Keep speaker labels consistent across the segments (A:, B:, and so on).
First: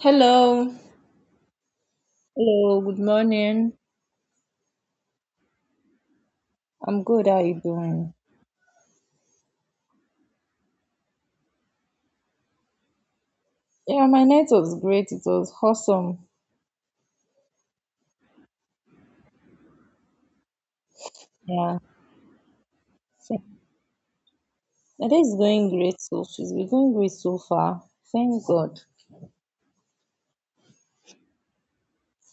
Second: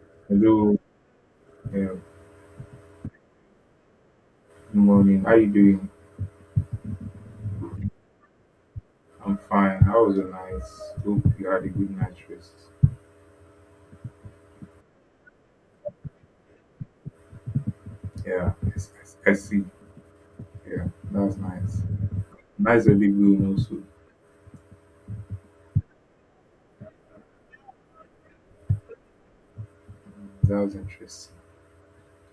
A: Hello.
B: Hello, yeah, good
A: Hello, good morning.
B: morning. How you doing?
A: I'm good. How are you doing?
B: I'm fine. How was your night? Hope you had a good night's rest.
A: Yeah, my night was great. It was awesome.
B: Yeah, yes, yes, I see. Yeah, that was
A: Yeah.
B: nice. Nice early
A: So,
B: going also.
A: my day is going great, so she's been going great so far. Thank God.
B: That was interesting.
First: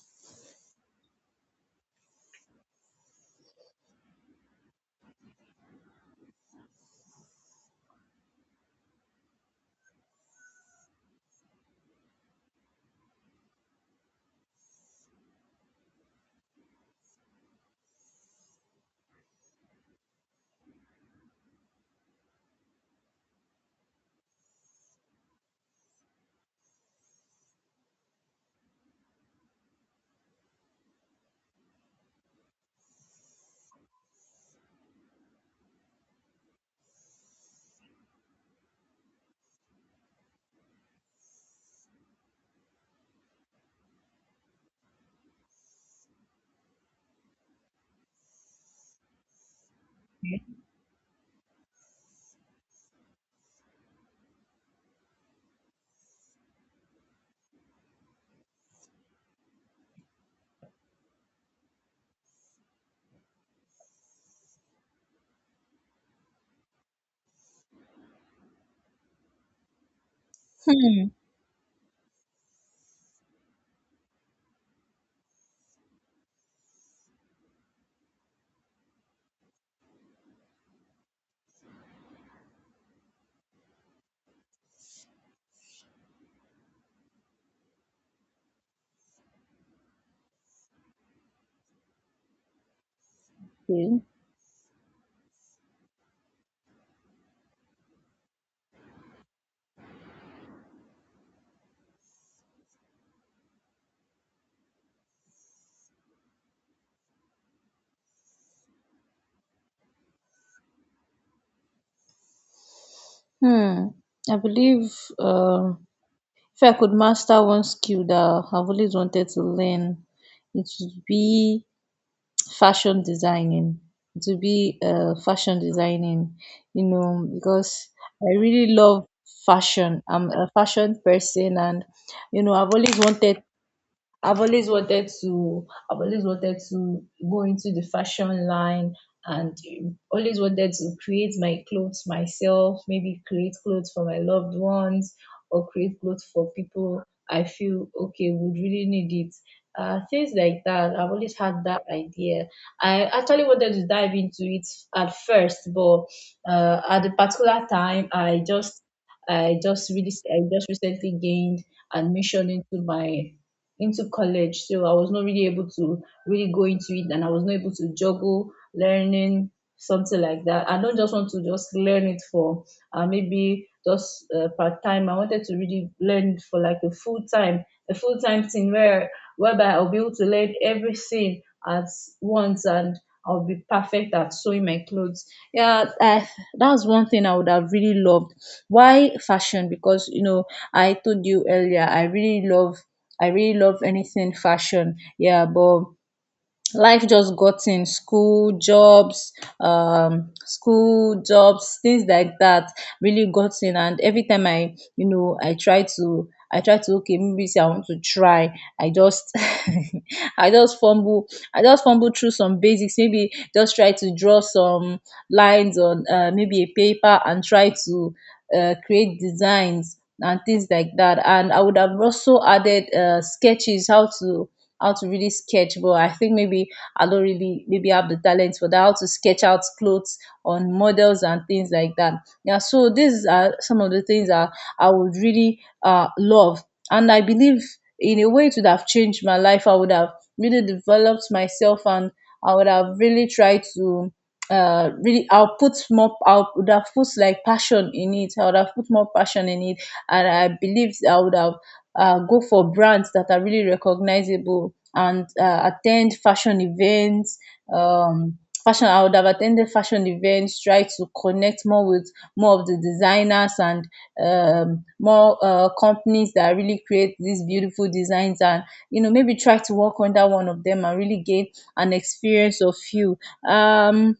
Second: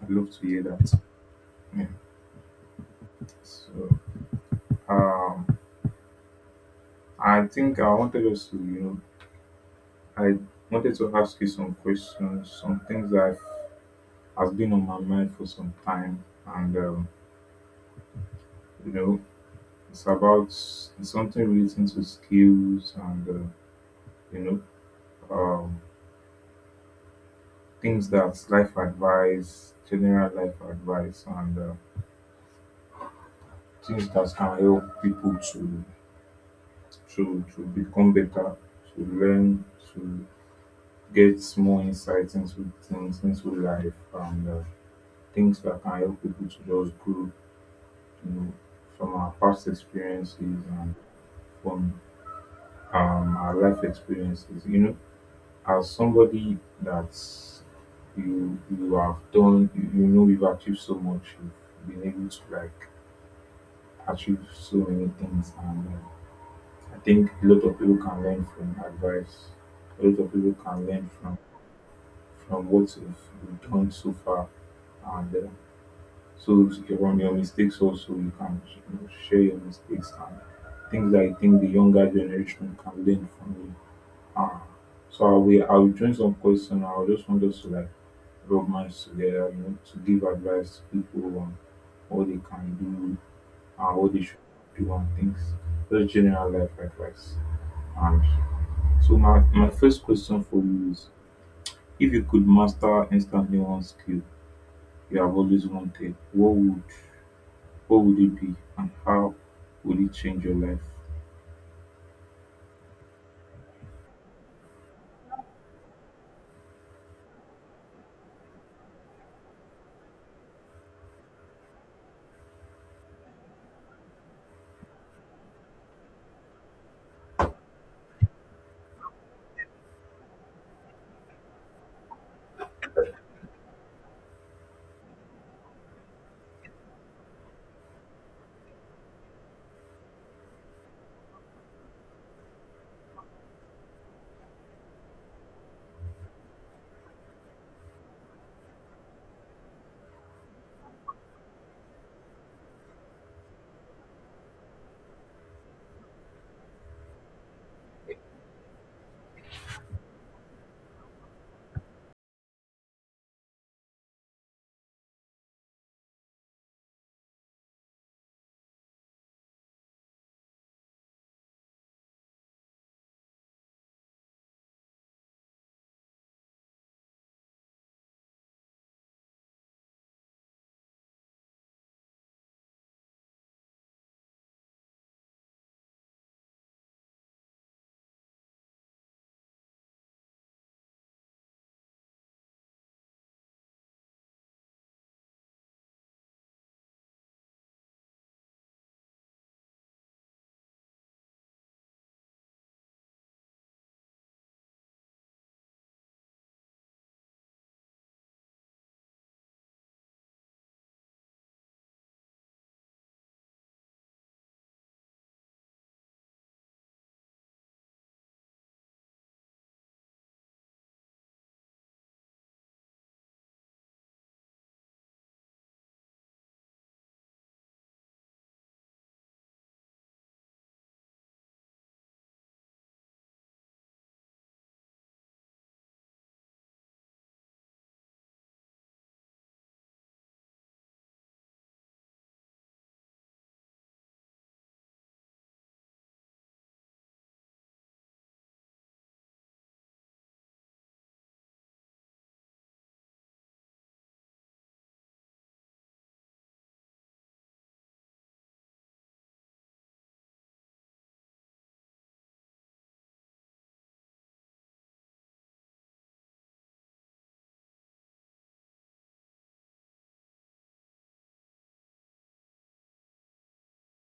B: I'd love to hear that. Yeah. So, um, I think I wanted us to, I wanted to ask you some questions, some things that has been on my mind for some time, and you know, it's about it's something relating to skills and, you know, things that life advice, general life advice, and things that can help people to become better, to learn, to get more insights into things, into life, and things that can help people to just grow, you know, from our past experiences and from our life experiences, you know, as somebody that you have you know, you've achieved so much, you've been able to like achieve so many things, and I think a lot of people can learn from advice, a lot of people can
A: Hmm.
B: learn from what you've done so far, and so from your mistakes also, you can, you know, share your mistakes and things that I think the younger generation can learn from you. Um, so I will join some question. I will just want us to like rub minds together, you know, to give advice to people on what they can do and
A: Okay.
B: what they should do on things. Just general life advice. And so my first question for you is, if you could master instantly one skill you have always wanted, what would it be and how would it change your life?
A: Hmm. I believe um if I could master one skill that I've always wanted to learn, it would be fashion designing, to be fashion designing, you know, because I really love fashion. I'm a fashion person, and you know, I've always wanted I've always wanted to I've always wanted to go into the fashion line, and always wanted to create my clothes myself, maybe create clothes for my loved ones, or create clothes for people I feel okay would really need it. Things like that. I've always had that idea. I actually wanted to dive into it at first, but at a particular time, I just, I just really I just recently gained admission into my into college, so I was not really able to really go into it, and I was not able to juggle learning something like that. I don't just want to just learn it for maybe just part time. I wanted to really learn for like a full time, a full time thing where, whereby I'll be able to learn everything at once, and I'll be perfect at sewing my clothes. Yeah, that's one thing I would have really loved. Why fashion? Because you know, I told you earlier, I really love anything fashion. Yeah, but life just got in. School, jobs, school, jobs, things like that really got in, and every time I try to, okay, maybe say I want to try, I just i just fumble I just fumble through some basics, maybe just try to draw some lines on, maybe a paper, and try to create designs and things like that. And I would have also added, sketches, how to, how to really sketch. But I think maybe I don't really maybe have the talent for that, how to sketch out clothes on models and things like that. Yeah, so these are some of the things that I would really love. And I believe in a way it would have changed my life. I would have really developed myself, and I would have really tried to really, I would have put like passion in it, I would have put more passion in it, and I believe I would have, go for brands that are really recognizable and attend fashion events. Um, Fashion, I would have attended fashion events, try to connect more with more of the designers, and more companies that really create these beautiful designs, and you know, maybe try to work under one of them and really gain an experience of you. um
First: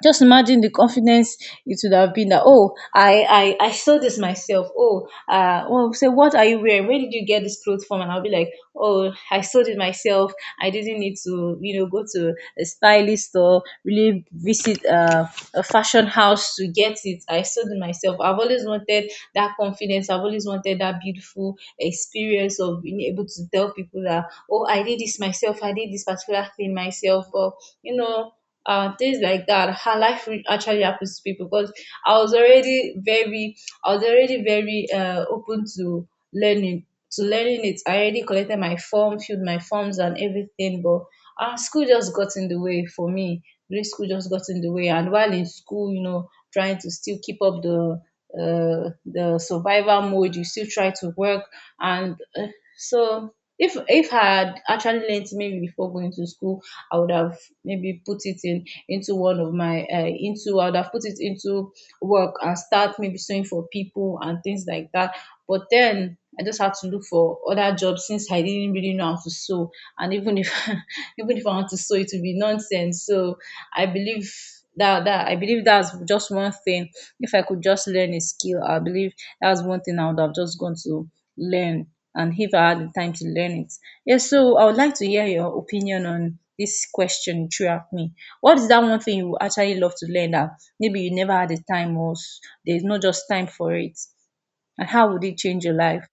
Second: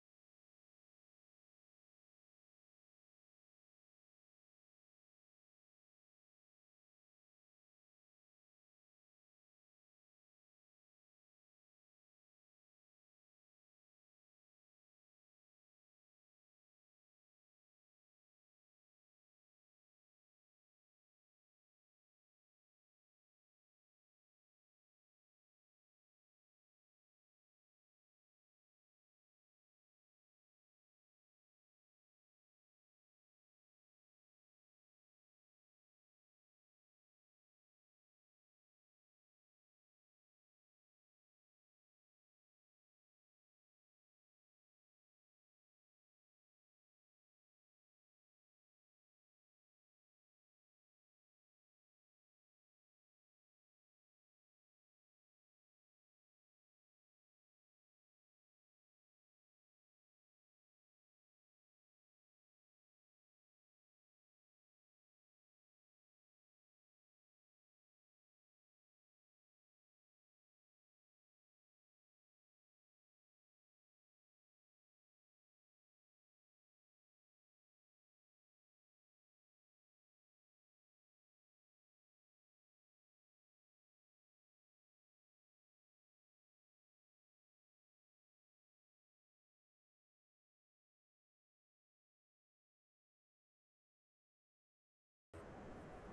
A: just imagine the confidence it would have been, that oh, I saw this myself. Oh, well, say, what are you wearing, where did you get this clothes from, and I'll be like, oh, I sold it myself. I didn't need to, you know, go to a stylist, or really visit a fashion house to get it. I sold it myself. I've always wanted that confidence. I've always wanted that beautiful experience of being able to tell people that oh, I did this myself, I did this particular thing myself, or you know, things like that. Her life re- actually happens to people because I was already very, I was already very open learning, to learning it. I already collected my form, filled my forms and everything, but school just got in the way for me. Grade school just got in the way, and while in school, you know, trying to still keep up the, the survival mode, you still try to work, and so if I had actually learned maybe before going to school, I would have maybe put it in into one of my, into I would have put it into work and start maybe sewing for people and things like that. But then I just had to look for other jobs since I didn't really know how to sew. And even if even if I want to sew, it will be nonsense. So I believe that's just one thing. If I could just learn a skill, I believe that's one thing I would have just gone to learn. And if I had the time to learn it, yes. So I would like to hear your opinion on this question you threw at me. What is that one thing you would actually love to learn that maybe you never had the time, or s- there's not just time for it? And how would it change your life?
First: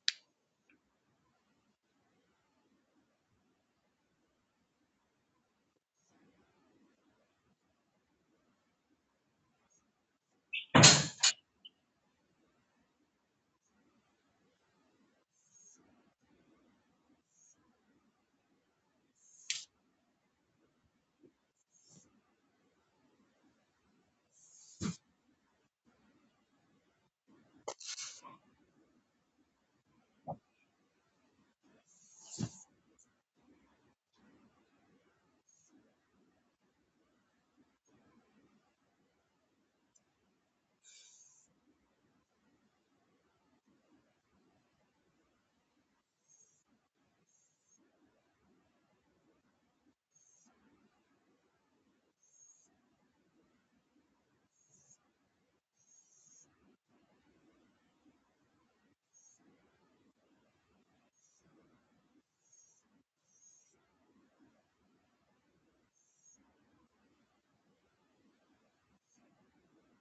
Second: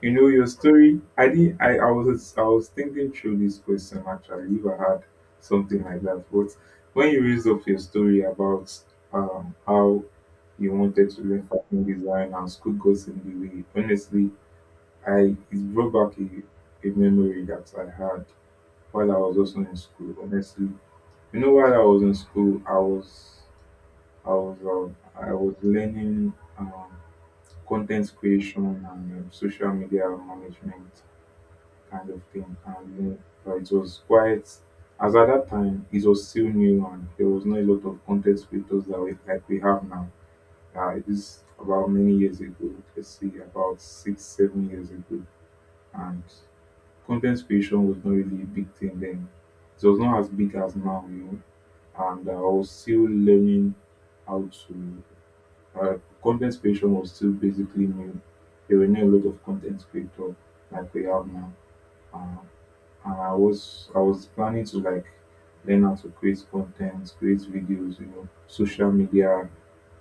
B: You know your story. I did. I was. I was thinking through this question actually. If I had something like that. But when you raised up your story about how you wanted to learn fashion design and school goes in the way, honestly, I it brought back a memory that I had while I was also in school. Honestly, you know, while I was in school, I was um, I was learning content creation and social media management kind of thing. And but it was quite, as at that time, it was still new and there was not a lot of content creators that we, like we have now. It is about many years ago, let's see, about 6, 7 years ago. And content creation was not really a big thing then. It was not as big as now, you know. And I was still learning how to, content creation was still basically new. There were not a lot of content creators like we have now. Uh, and I was planning to like learn how to create content, create videos, you know, social media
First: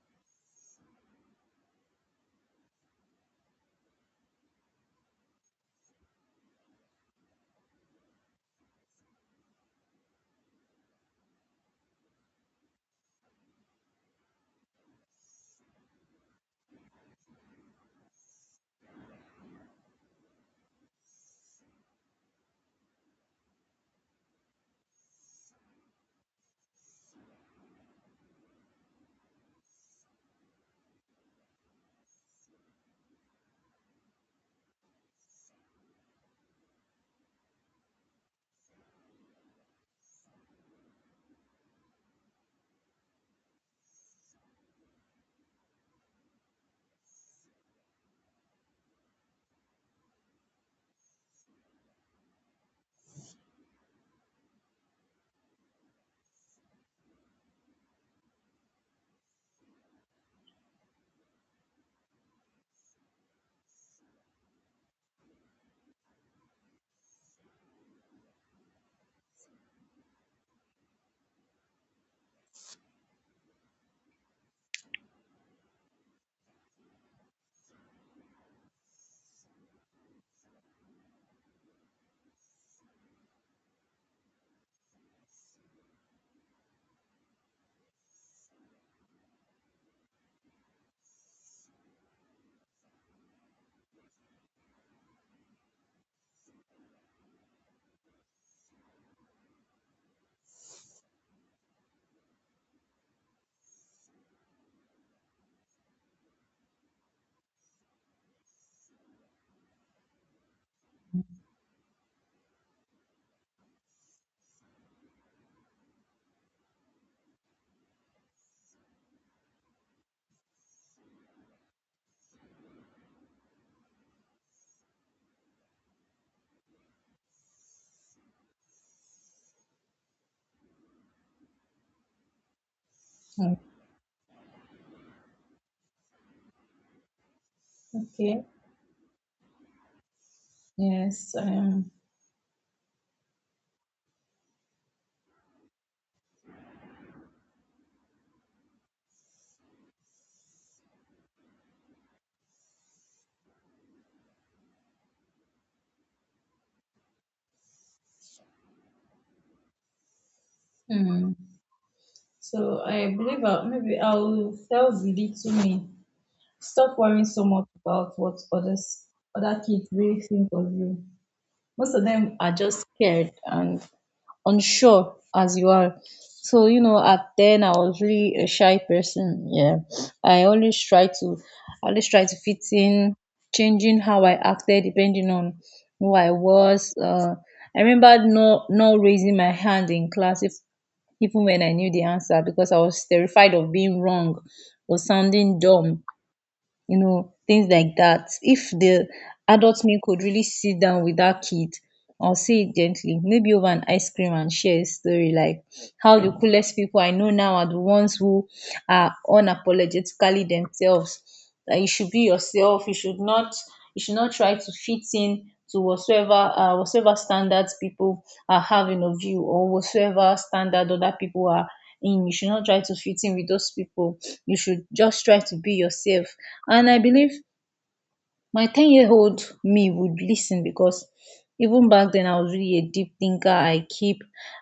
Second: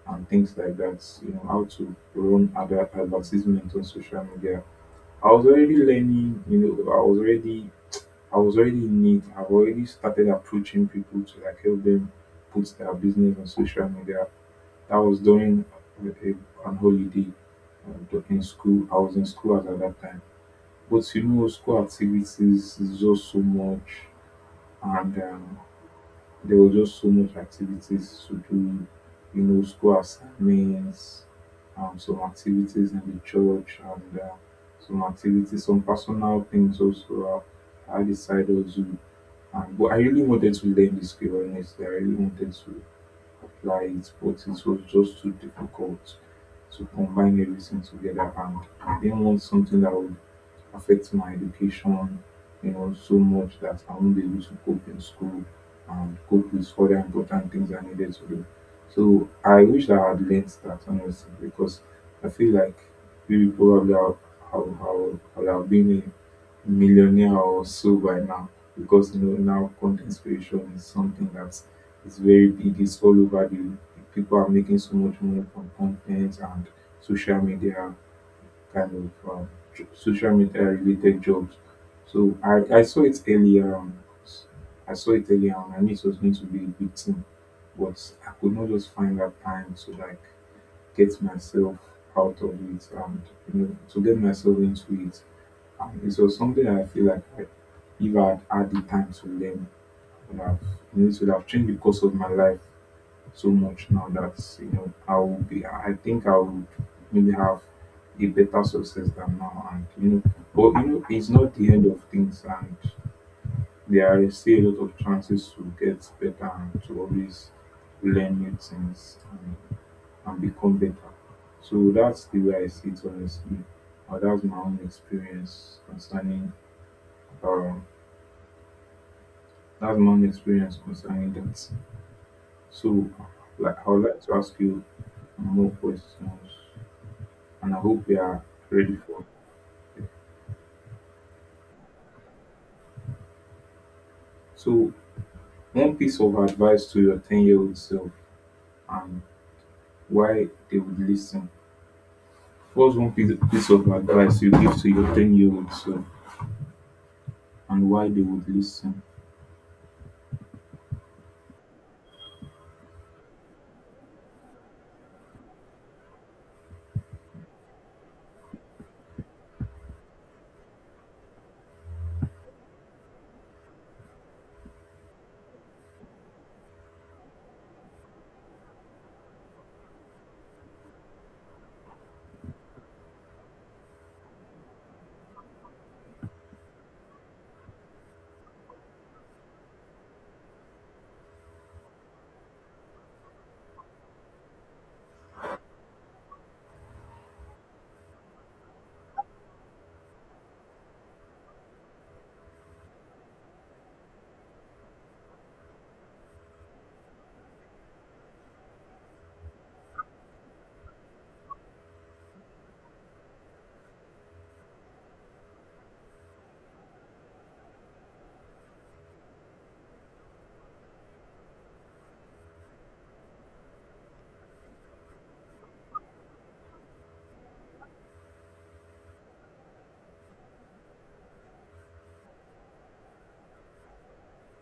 B: and things like that. You know, how to run advertisement on social media. I was already learning, you know, I was already in it. I've already started approaching people to like help them put their business on social media. That was during an holiday in school. I was in school at that time. But you know, school activities is just so much, and there was just so much activities to do, you know, school assignments, some activities in the church, and some activities, some personal things also. Uh, I decided to, but I really wanted to learn the skill, honestly. I really wanted to apply it, but it was just too difficult to combine everything together, and I didn't want something that would affect my education, you know, so much that I won't be able to cope in school and cope with other important things I needed to do. So I wish I had learned that, honestly, because I feel like maybe probably I'll, I'll, I'll have been a millionaire or so by now, because you know now content creation is something that is very big. It's all over the people are making so much money from content and social media kind of social media related jobs. So I saw it earlier on. I saw it earlier on. I knew it was going to be a big thing, but I could not just find that time to like get myself out of it and you know to get myself into it. And it was something that I feel like if I had had the time to learn, would have, you know, it would have changed the course of my life so much now that you know I will be I think I would maybe have a better success than now, and you know but you know it's not the end of things, and there are still a lot of chances to get better and to always learn new things, and become better. So that's the way I see it honestly. Uh, that's my own experience concerning um that's my own experience concerning that. So
A: Hmm.
B: like I would like to ask you more questions, and I hope you are
A: Okay.
B: ready for it.
A: Yes.
B: So, one piece of advice to your 10-year-old self, and why they would listen. What's one piece of advice you give to your 10-year-old self, and why they would listen?
A: Hmm. So I believe I'll, maybe I'll tell the little me, stop worrying so much about what others, other kids really think of you. Most of them are just scared and unsure as you are. So you know, at then I was really a shy person. Yeah, I always try to, I always try to fit in, changing how I acted depending on who I was. I remember not raising my hand in class if, even when I knew the answer, because I was terrified of being wrong or sounding dumb, you know, things like that. If the adult me could really sit down with that kid, or say it gently, maybe over an ice cream, and share a story, like how the coolest people I know now are the ones who are unapologetically themselves. That you should be yourself, you should not try to fit in to whatsoever, whatsoever standards people are having of you, or whatsoever standard other people are in. You should not try to fit in with those people. You should just try to be yourself. And I believe my 10-year old me would listen, because even back then I was really a deep thinker.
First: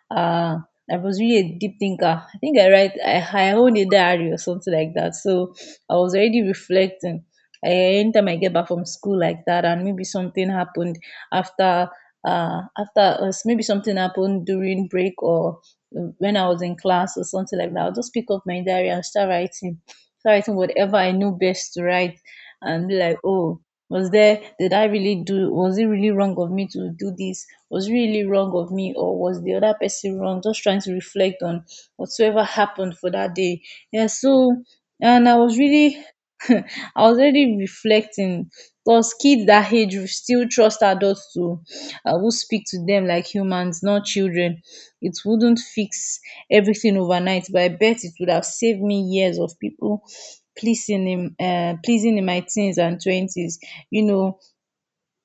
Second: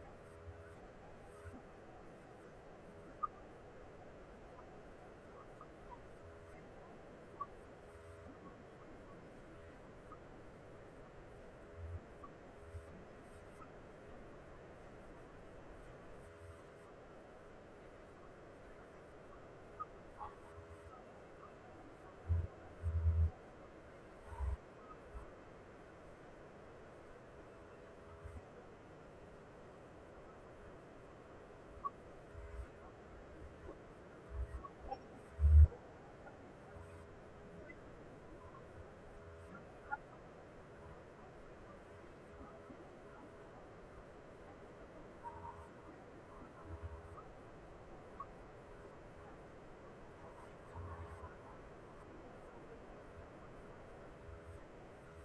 A: uh, I was really a deep thinker. I think I write, I own a diary or something like that. So I was already reflecting. Eh, anytime I get back from school like that, and maybe something happened after, after us maybe something happened during break, or when I was in class or something like that, I'll just pick up my diary and start writing. Start writing whatever I know best to write, and be like, oh, was there, did I really do, was it really wrong of me to do this, was it really wrong of me, or was the other person wrong, just trying to reflect on whatsoever happened for that day. Yeah, so, and I was really, I was already reflecting, because kids that age will still trust adults to, who speak to them like humans, not children. It wouldn't fix everything overnight, but I bet it would have saved me years of people pleasing him, pleasing in my teens and twenties. You know,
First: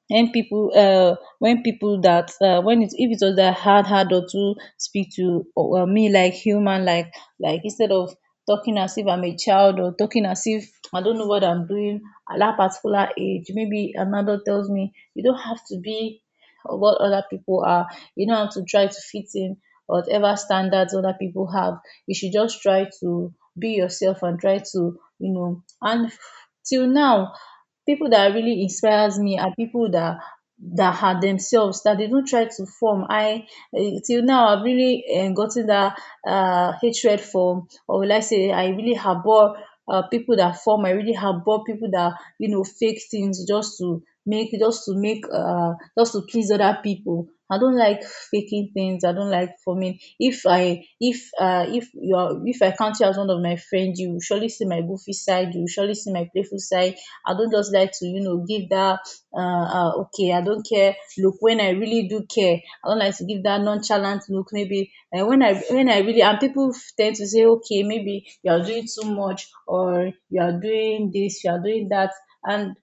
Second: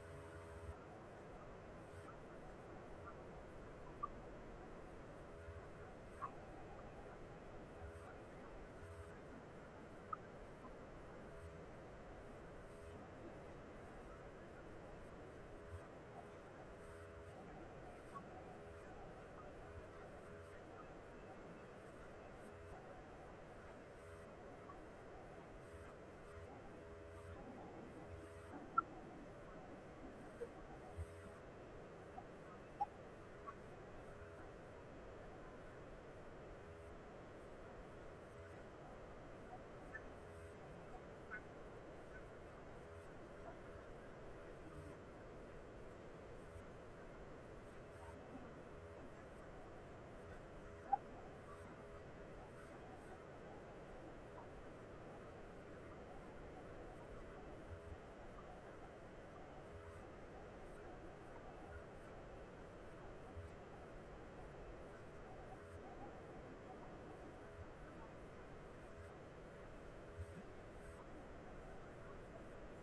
A: when people, when people that when it if it was that hard, or to speak to, or me like human, like, instead of talking as if I'm a child, or talking as if I don't know what I'm doing at that particular age, maybe another tells me, you don't have to be what other people are, you don't have to try to fit in whatever standards other people have, you should just try to be yourself, and try to, you know, and till now people that really inspires me are people that, that are themselves, that they don't try to form. Till now I've really gotten that hatred for, or will I say I really harbor, people that form I really harbor people that, you know, fake things just to make, just to please other people. I don't like faking things. I don't like forming. If if you are, if I count you as one of my friends, you will surely see my goofy side, you will surely see my playful side. I don't just like to, you know, give that okay, I don't care look, when I really do care. I don't like to give that nonchalant look, maybe when I really. And people tend to say, okay, maybe you are doing too much, or you are doing this, you are doing that. And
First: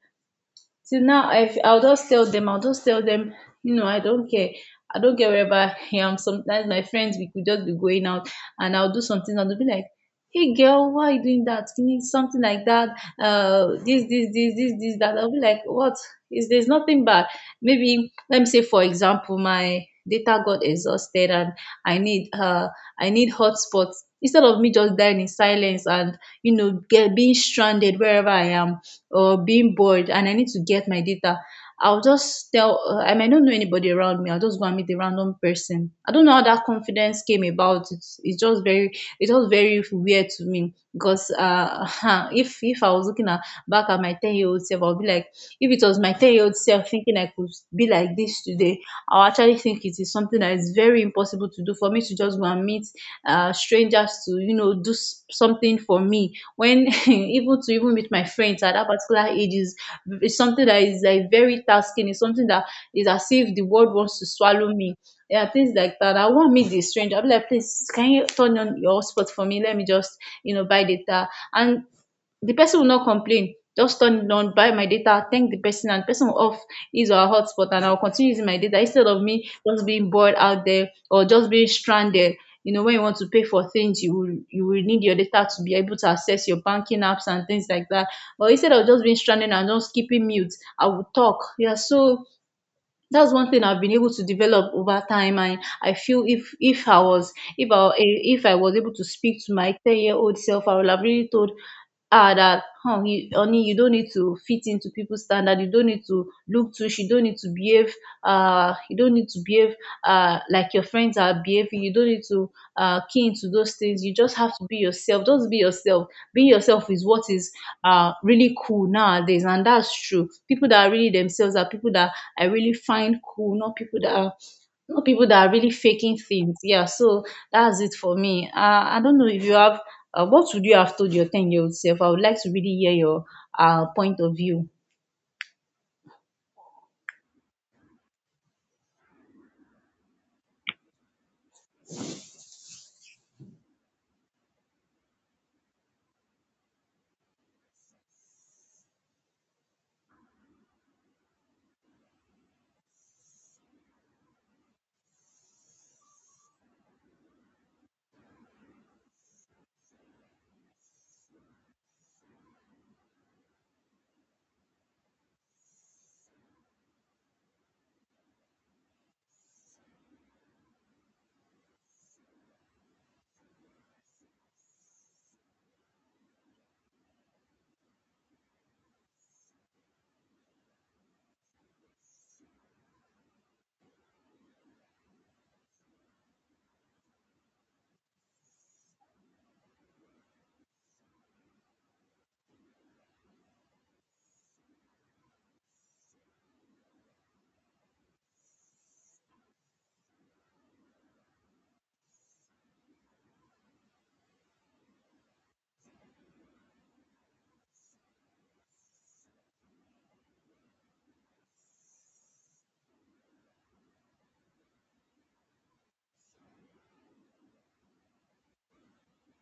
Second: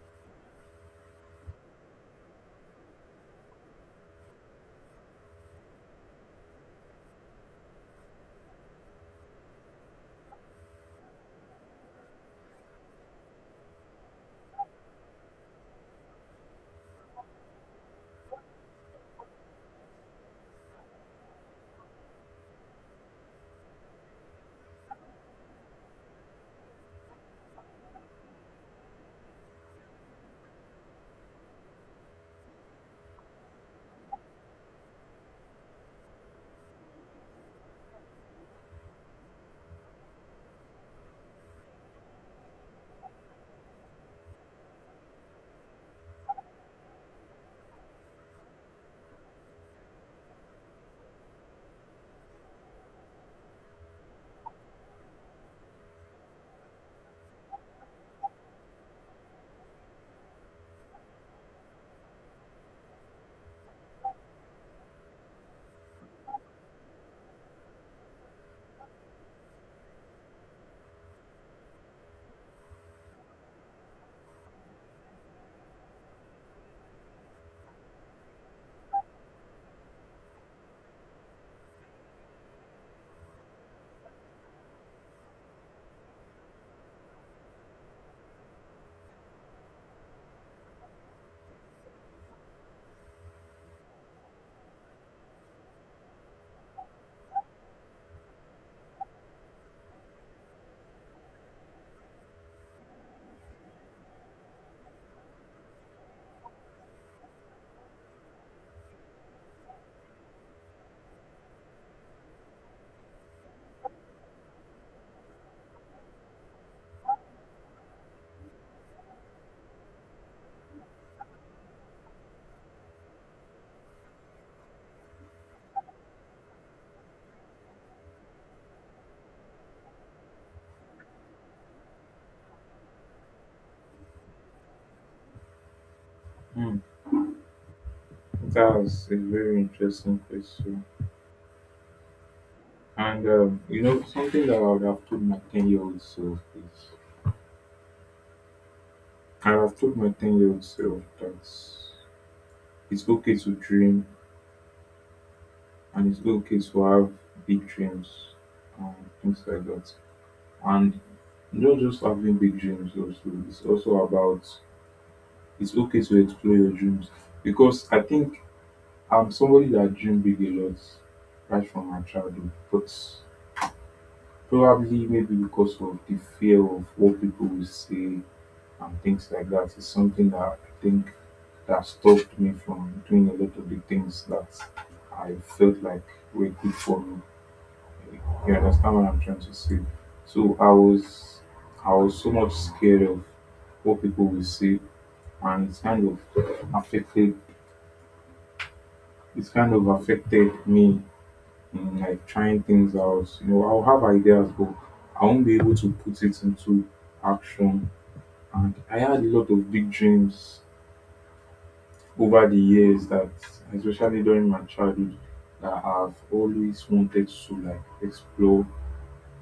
A: till now I'll just tell them, you know, I don't care. I don't care. Wherever I am, sometimes my friends, we could just be going out, and I'll do something, and they'll be like, hey, girl, why are you doing that? Can you, something like that, this this this this this that I'll be like, what is, there's nothing bad. Maybe let me say, for example, my data got exhausted, and I need, hotspots. Instead of me just dying in silence, and you know, get being stranded wherever I am, or being bored, and I need to get my data, I'll just tell, I might not know anybody around me. I'll just go and meet a random person. I don't know how that confidence came about. It's just very, it was very weird to me because if I was looking at, back at my 10-year-old self, I'll be like, if it was my 10-year-old self thinking I could be like this today, I'll actually think it is something that is very impossible to do, for me to just go and meet strangers to, you know, do s- something for me, when even to even meet my friends at that particular age is something that is like very tasking. It's something that is as if the world wants to swallow me. Yeah, things like that. I won't meet the stranger. I'll be like, please, can you turn on your hotspot for me? Let me just, you know, buy data. And the person will not complain, just turn it on, buy my data, thank the person, and the person will off his or her hotspot, and I'll continue using my data, instead of me just being bored out there, or just being stranded. You know, when you want to pay for things, you will need your data to be able to access your banking apps and things like that. But instead of just being stranded and just keeping mute, I will talk. Yeah, so that's one thing I've been able to develop over time. I feel, if I was able to speak to my 10-year old self, I would have really told her that, huh, you, honey, you don't need to fit into people's standard. You don't need to look too. You don't need to behave like your friends are behaving. You don't need to, keen to those things. You just have to be yourself. Just be yourself. Being yourself is what is, really cool nowadays, and that's true. People that are really themselves are people that I really find cool, not people that are, not people that are really faking things. Yeah, so that's it for me. I don't know if you have. What would you have told your ten-year-old self? I would like to really hear your, point of view.
B: Hmm, that's a very interesting question. And, you know, something that I would have told my 10-year-old self is I would have told my 10-year-old self that it's okay to dream, and it's okay to have big dreams and things like that. And not just having big dreams also. It's also about it's okay to explore your dreams. Because I think I'm somebody that dream big a lot right from my childhood. But probably maybe because of the fear of what people will say and things like that is something that I think that stopped me from doing a lot of the things that I felt like were good for me. You understand what I'm trying to say? So I was so much scared of what people will say, and it's kind of affected it's kind of affected me in like trying things out. You know, I'll have ideas but I won't be able to put it into action. And I had a lot of big dreams over the years that especially during my childhood that I've always wanted to like explore.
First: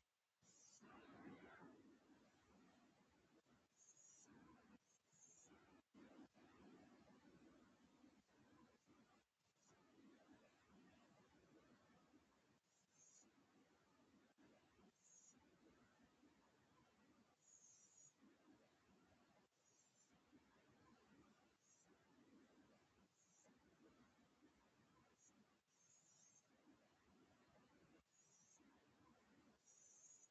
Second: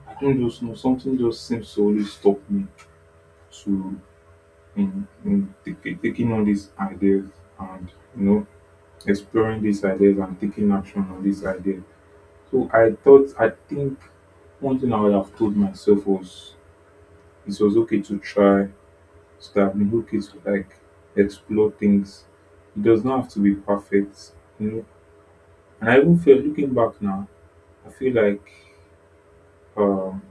B: I don't just know. Something just seems to always stop me to taking on these ideas and you know exploring these ideas and taking action on these ideas. So I think one thing I would have told myself was it was okay to try, so that I've been okay to like explore things. It does not have to be perfect, you know. And I even feel looking back now, I feel like um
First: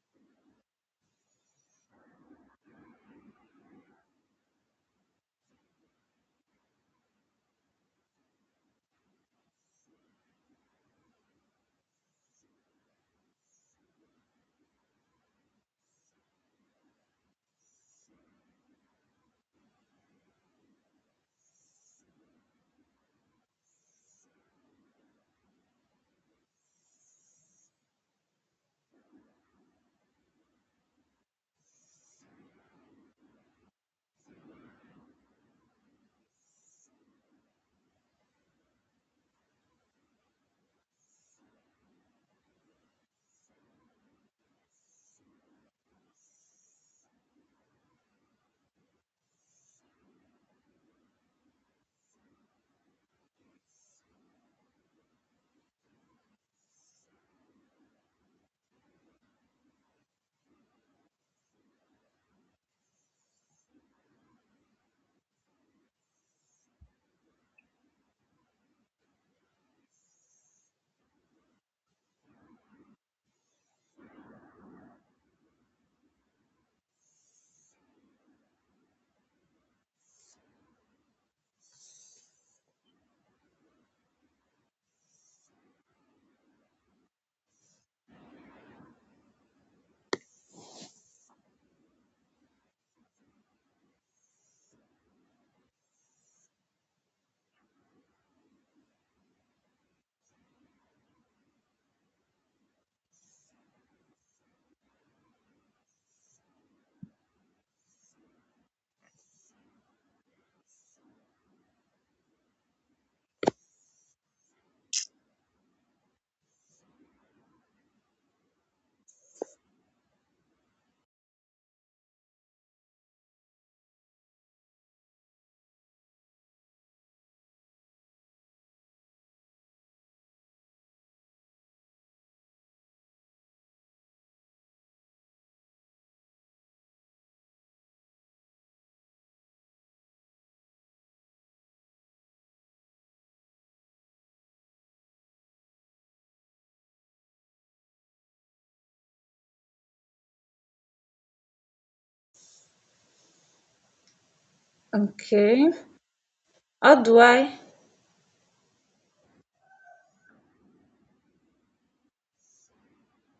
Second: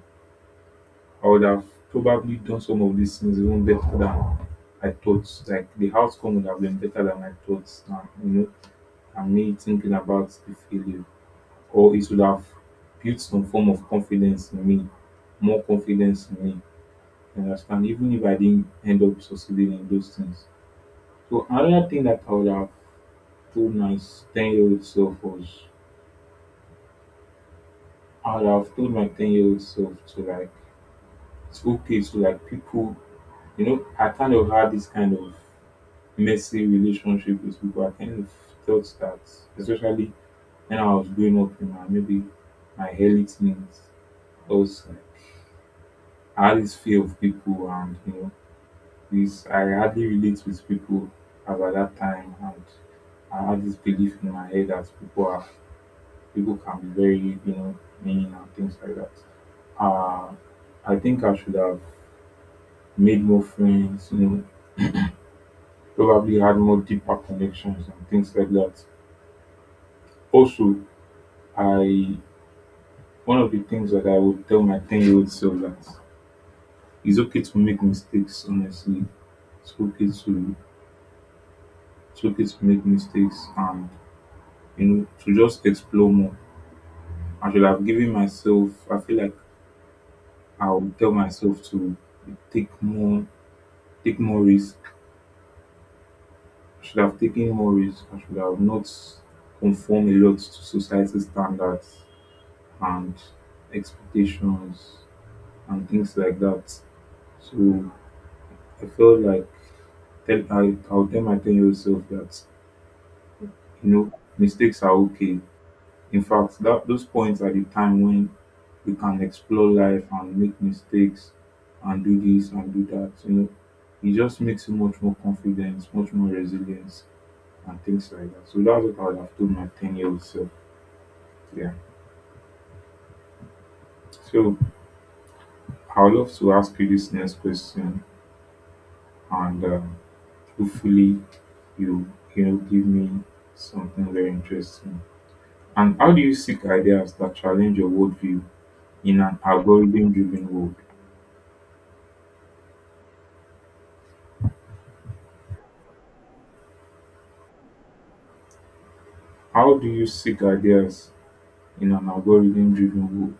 B: I would have probably done some of these things even better than I thought. Like the outcome would have been better than I thought. And, you know, and me thinking about the failure, or it would have built some form of confidence in me, more confidence in me. You understand? Even if I didn't end up succeeding in those things. So another thing that I would have told my ten-year-old self was, I would have told my ten-year-old self to like, it's okay to like people. You know, I kind of had this kind of messy relationship with people. I kind of felt that, especially when I was growing up in my maybe my early teens, I was like I had this fear of people, and you know, this I hardly relate with people about that time, and I had this belief in my head that people can be very you know mean and things like that. Uh, I think I should have made more friends, you know, probably had more deeper connections and things like that. Also, I one of the things that I would tell my 10-year-old self that it's okay to make mistakes, honestly. It's okay to it's okay to make mistakes and you know to just explore more. I should have given myself I feel like I would tell myself to take more take more risk. I should have taken more risk. I should have not conform a lot to society standards and expectations and things like that. So I felt like I'll tell my 10-year self that, you know, mistakes are okay. In fact, that those points are the time when we can explore life and make mistakes and do this and do that. You know, it just makes you much more confidence, much more resilience, and things like that. So that's what I would have told my 10-year-old self. Yeah. So I would love to ask you this next question, and hopefully, you know, give me something very interesting. And how do you seek ideas that challenge your worldview in an algorithm driven world?
A: Okay. How do I
B: How do you seek ideas in an algorithm driven world?